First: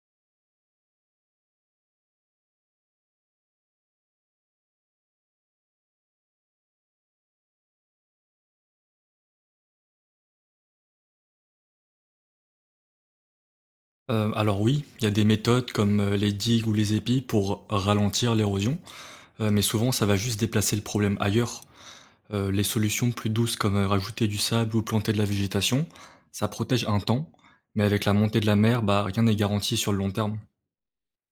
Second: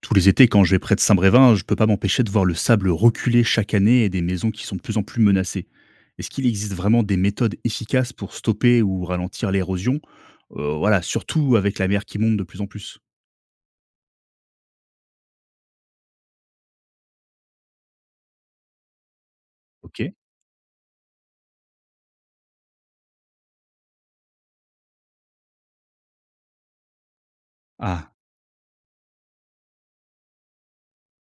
Tous les étés, quand je vais près de Saint-Brévin, je peux pas m'empêcher de voir le sable reculer chaque année et des maisons qui sont de plus en plus menacées. Est-ce qu'il existe vraiment des méthodes efficaces pour stopper ou ralentir l'érosion? Voilà, surtout avec la mer qui monte de plus en plus. Alors oui, il y a des méthodes comme, les digues ou les épis pour ralentir l'érosion, mais souvent Ok. ça va juste déplacer le problème ailleurs. Les solutions plus douces comme, rajouter du sable ou planter de la végétation, ça protège un temps, mais avec Ah, la montée de la mer, bah, rien n'est garanti sur le long terme.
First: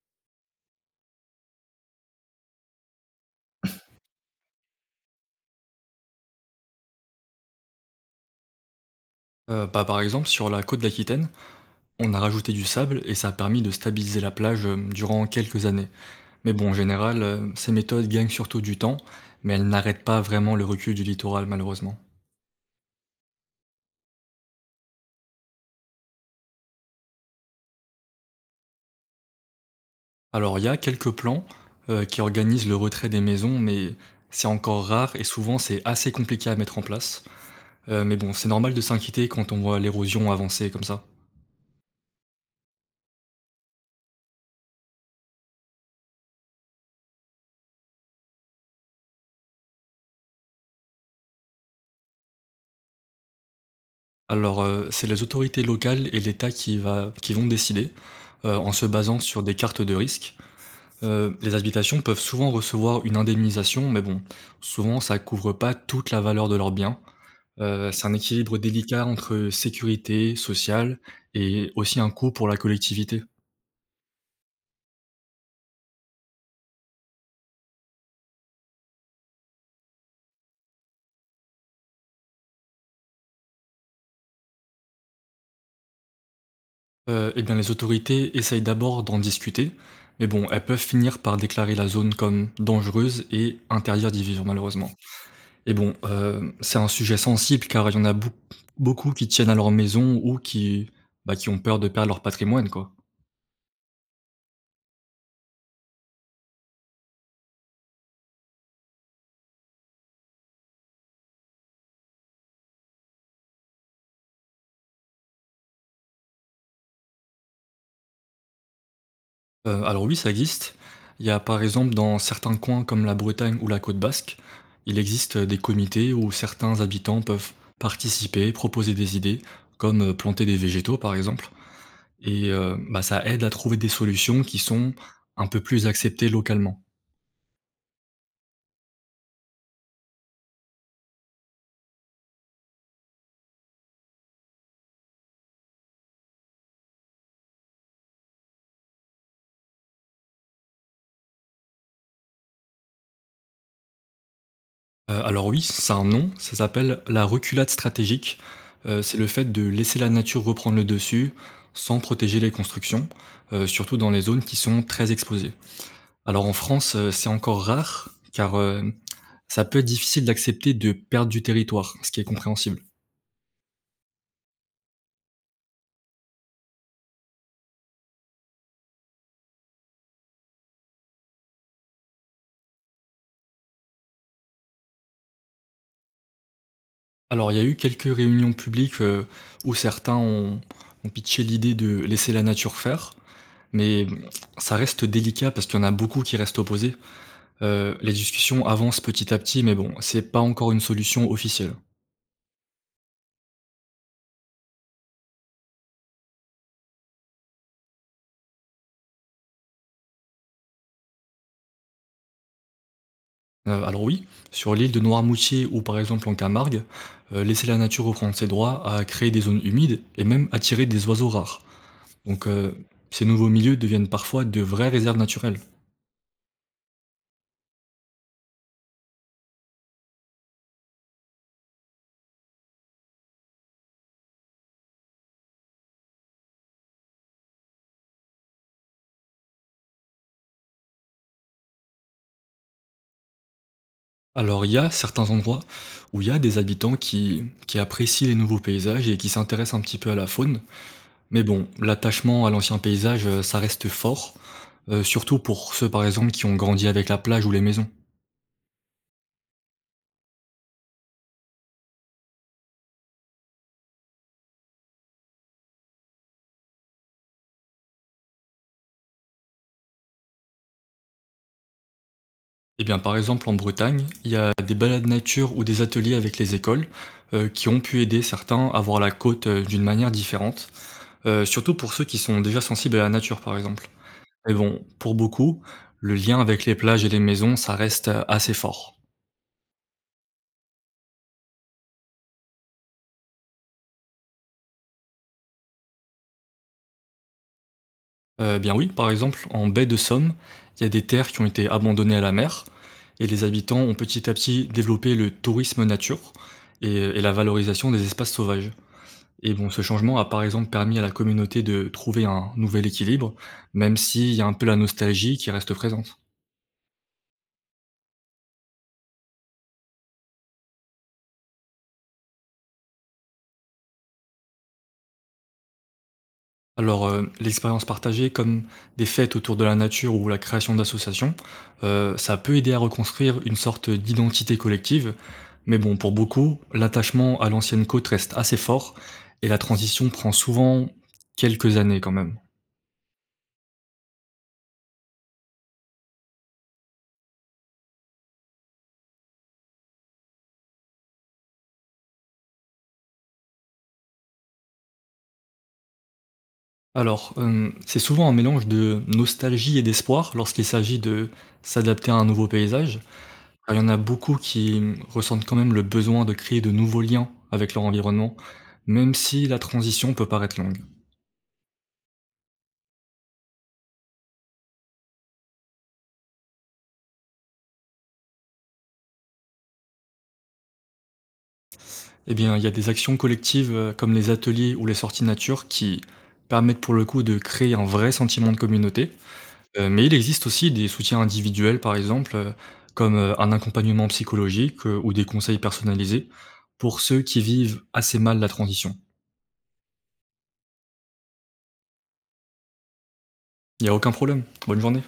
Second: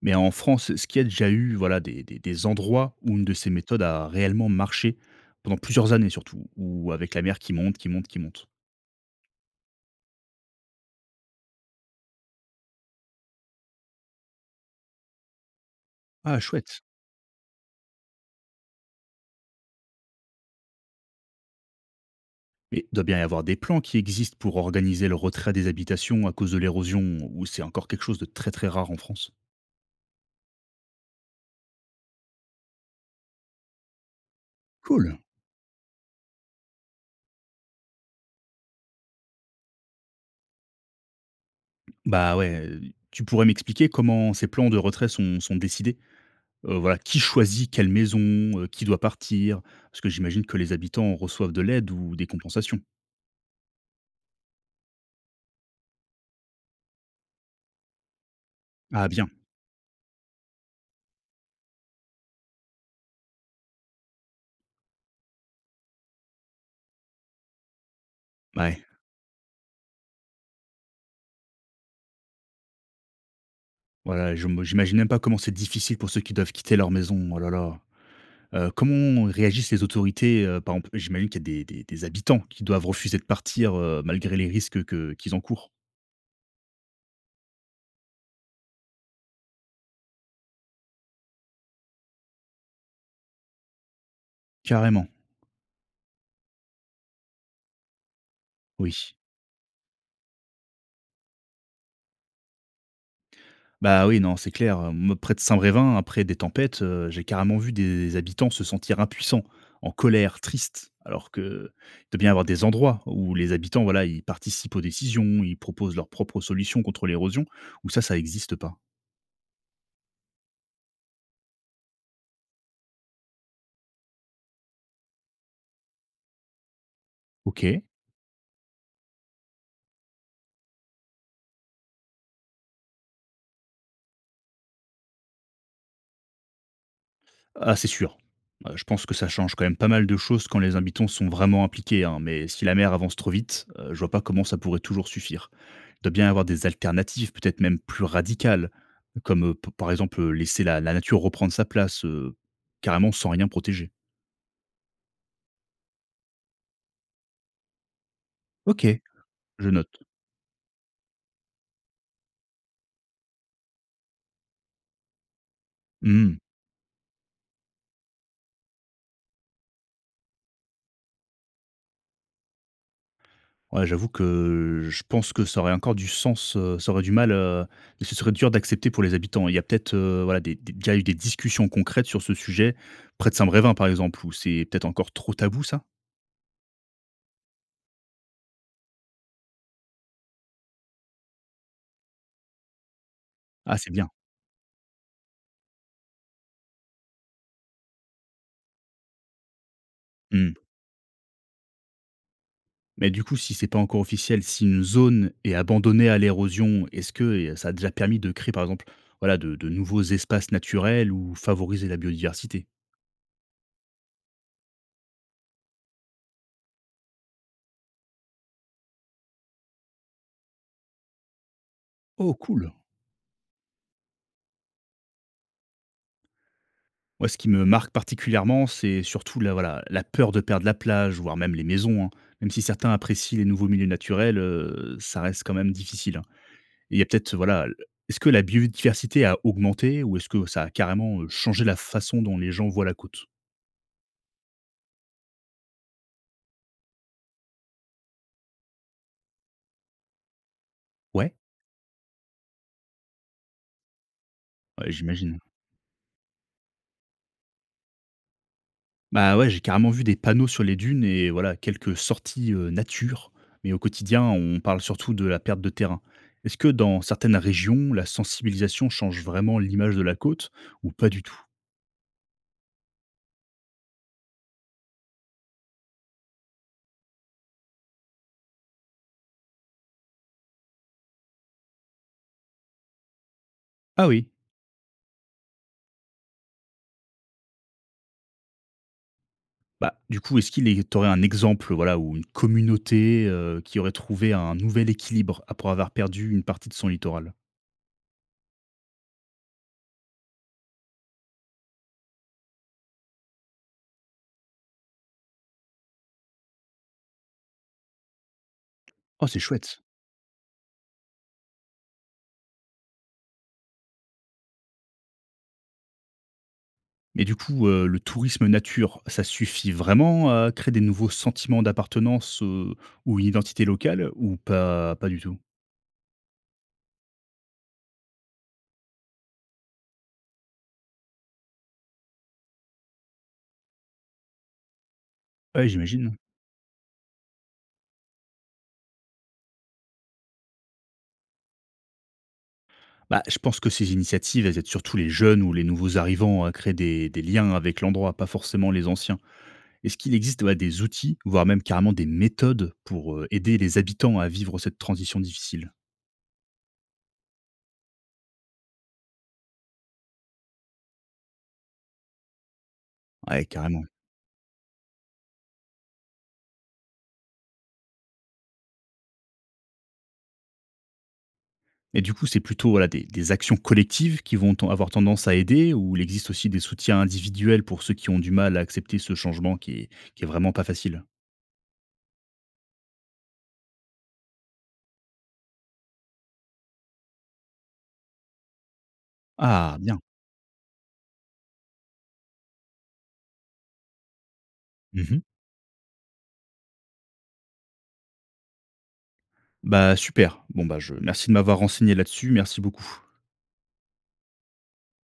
mais en France, est-ce qu'il y a déjà eu voilà, des endroits où une de ces méthodes a réellement marché pendant plusieurs années surtout, ou avec la mer qui monte, qui monte, qui monte? Bah, par exemple sur la côte d'Aquitaine, on a rajouté du sable et ça a permis de stabiliser la plage, durant quelques années. Ah, Mais bon, en chouette. général, ces méthodes gagnent surtout du temps, mais elles n'arrêtent pas vraiment le recul du littoral malheureusement. Mais il doit bien y avoir des plans qui existent pour organiser le retrait des habitations à cause de l'érosion, ou c'est encore quelque chose de très très rare en France? Alors, il y a quelques plans, qui organisent le retrait des maisons, mais c'est encore rare Cool. et souvent c'est assez compliqué à mettre en place. Mais bon, c'est normal de s'inquiéter quand on voit l'érosion avancer comme ça. Bah ouais, tu pourrais m'expliquer comment ces plans de retrait sont décidés? Voilà, qui choisit quelle maison, qui doit partir? Parce que j'imagine que les habitants reçoivent de l'aide ou des compensations? Alors, c'est les autorités locales et l'État qui vont décider, en se Ah basant bien, sur des cartes de risque. Les habitations peuvent souvent recevoir une indemnisation, mais bon, souvent ça couvre pas toute la valeur de leurs biens. C'est un équilibre ouais, délicat entre sécurité sociale et aussi un coût pour la collectivité. voilà, je me j'imagine même pas comment c'est difficile pour ceux qui doivent quitter leur maison, oh là là. Comment réagissent les autorités, par exemple? J'imagine qu'il y a des habitants qui doivent refuser de partir, malgré les risques que qu'ils encourent? Et bien les autorités essayent d'abord d'en discuter, mais bon, elles peuvent finir par déclarer la zone comme dangereuse et interdire d'y vivre malheureusement, Carrément, et bon, c'est un sujet sensible car il y en a beaucoup oui. beaucoup qui tiennent à leur maison ou qui, bah, qui ont peur de perdre leur patrimoine quoi. Bah, oui, non, c'est clair, moi près de Saint-Brévin, après des tempêtes, j'ai carrément vu des habitants se sentir impuissants, en colère, tristes, alors qu'il doit bien y avoir des endroits où les habitants, voilà, ils participent aux décisions, ils proposent leurs propres solutions contre l'érosion, où ça n'existe pas. Alors oui, ça existe. Il y a par exemple dans certains coins comme la Bretagne ou la Côte Basque, il existe des comités où certains habitants peuvent OK. participer, proposer des idées, comme, planter des végétaux par exemple. Et bah, ça aide à trouver des solutions qui sont un peu plus acceptées localement. Ah, c'est sûr. Je pense que ça change quand même pas mal de choses quand les habitants sont vraiment impliqués, hein, mais si la mer avance trop vite, je vois pas comment ça pourrait toujours suffire. Il doit bien y avoir des alternatives, peut-être même plus radicales, comme, p par exemple, laisser la nature reprendre sa place, carrément sans rien protéger. Alors oui, c'est un nom, ça s'appelle la reculade stratégique. OK, je C'est le fait de laisser note. la nature reprendre le dessus, sans protéger les constructions, surtout dans les zones qui sont très exposées. Mmh. Alors en France, c'est encore rare car, ça peut être difficile d'accepter de perdre du territoire, ce qui est compréhensible. Ouais, j'avoue que je pense que ça aurait encore du sens, ça aurait du mal, et ce serait dur d'accepter pour les habitants. Il y a peut-être, voilà, des déjà eu des discussions concrètes sur ce sujet près de Saint-Brévin, par exemple, où c'est peut-être encore trop tabou ça? Alors il y a eu quelques réunions publiques, où certains ont pitché l'idée de laisser la nature faire. Ah, c'est Mais bien. ça reste délicat parce qu'il y en a beaucoup qui restent opposés. Les discussions avancent petit à petit, mais bon, c'est pas Mmh. encore une solution officielle. Mais du coup, si c'est pas encore officiel, si une zone est abandonnée à l'érosion, est-ce que ça a déjà permis de créer, par exemple, voilà, de nouveaux espaces naturels ou favoriser la biodiversité? Alors oui, sur l'île de Noirmoutier ou par exemple en Camargue, laisser la nature reprendre ses droits a créé des zones humides et même attiré des oiseaux rares. Oh Donc cool! Ces nouveaux milieux deviennent parfois de vraies réserves naturelles. Moi, ce qui me marque particulièrement, c'est surtout la voilà, la peur de perdre la plage, voire même les maisons, hein. Même si certains apprécient les nouveaux milieux naturels, ça reste quand même difficile, hein. Et il y a peut-être, voilà, l est-ce que la biodiversité a augmenté ou est-ce que ça a carrément, changé la façon dont les gens voient la côte? Alors il y a certains endroits où il y a des habitants qui apprécient les nouveaux paysages et qui s'intéressent un petit peu à la faune. Ouais, Mais bon, l'attachement à l'ancien paysage, ça reste fort, ouais, surtout j'imagine. pour ceux, par exemple, qui ont grandi avec la plage ou les maisons. Bah, ouais, j'ai carrément vu des panneaux sur les dunes et voilà, quelques sorties, nature, mais au quotidien, on parle surtout de la perte de terrain. Est-ce que dans certaines régions, la sensibilisation change vraiment l'image de la côte ou pas du tout? Eh bien, par exemple, en Bretagne, il y a des balades nature ou des ateliers avec les écoles, qui ont pu aider certains à voir la côte, d'une manière différente, surtout pour ceux qui sont déjà sensibles à la nature, par exemple. Ah oui. Mais bon, pour beaucoup, le lien avec les plages et les maisons, ça reste, assez fort. Bah, du coup, est-ce qu'il est tu aurais un exemple, voilà, ou une communauté, qui aurait trouvé un nouvel équilibre après avoir perdu une partie de son littoral? Bien oui, par exemple, en baie de Somme, il y a des terres qui ont été abandonnées à la mer et les habitants ont petit à petit développé le tourisme nature et et la valorisation des espaces sauvages, Oh, c'est et bon, ce chouette. changement a par exemple permis à la communauté de trouver un nouvel équilibre, même s'il y a un peu la nostalgie qui reste présente. Mais du coup, le tourisme nature, ça suffit vraiment à créer des nouveaux sentiments d'appartenance, ou une identité locale ou pas du tout? Alors, l'expérience partagée comme des fêtes autour de la nature ou la création d'associations, ça peut aider à reconstruire une sorte d'identité collective. Ouais, Mais bon, pour j'imagine. beaucoup, l'attachement à l'ancienne côte reste assez fort et la transition prend souvent quelques années quand même. Bah, je pense que ces initiatives, elles aident surtout les jeunes ou les nouveaux arrivants à créer des liens avec l'endroit, pas forcément les anciens. Est-ce qu'il existe, ouais, des outils, voire même carrément des méthodes pour, aider les habitants à vivre cette transition difficile? Alors, c'est souvent un mélange de nostalgie et d'espoir lorsqu'il s'agit de s'adapter à un nouveau paysage. Ouais, Alors, carrément. il y en a beaucoup qui, ressentent quand même le besoin de créer de nouveaux liens avec leur environnement, même si la transition peut paraître longue. Et du coup, c'est plutôt, voilà, des actions collectives qui vont ten avoir tendance à aider ou il existe aussi des soutiens individuels pour ceux qui ont du mal à accepter ce changement qui est vraiment pas facile? Eh bien, il y a des actions collectives comme les ateliers ou les sorties nature qui permettent pour le coup de créer un vrai sentiment de communauté. Ah Euh, bien. mais il existe aussi des soutiens individuels, par exemple, comme un accompagnement psychologique ou Mmh. des conseils personnalisés pour ceux qui vivent assez mal la transition. Bah, super. Bon, bah, je merci de m'avoir renseigné là-dessus, merci beaucoup. Il n'y a aucun problème. Bonne journée.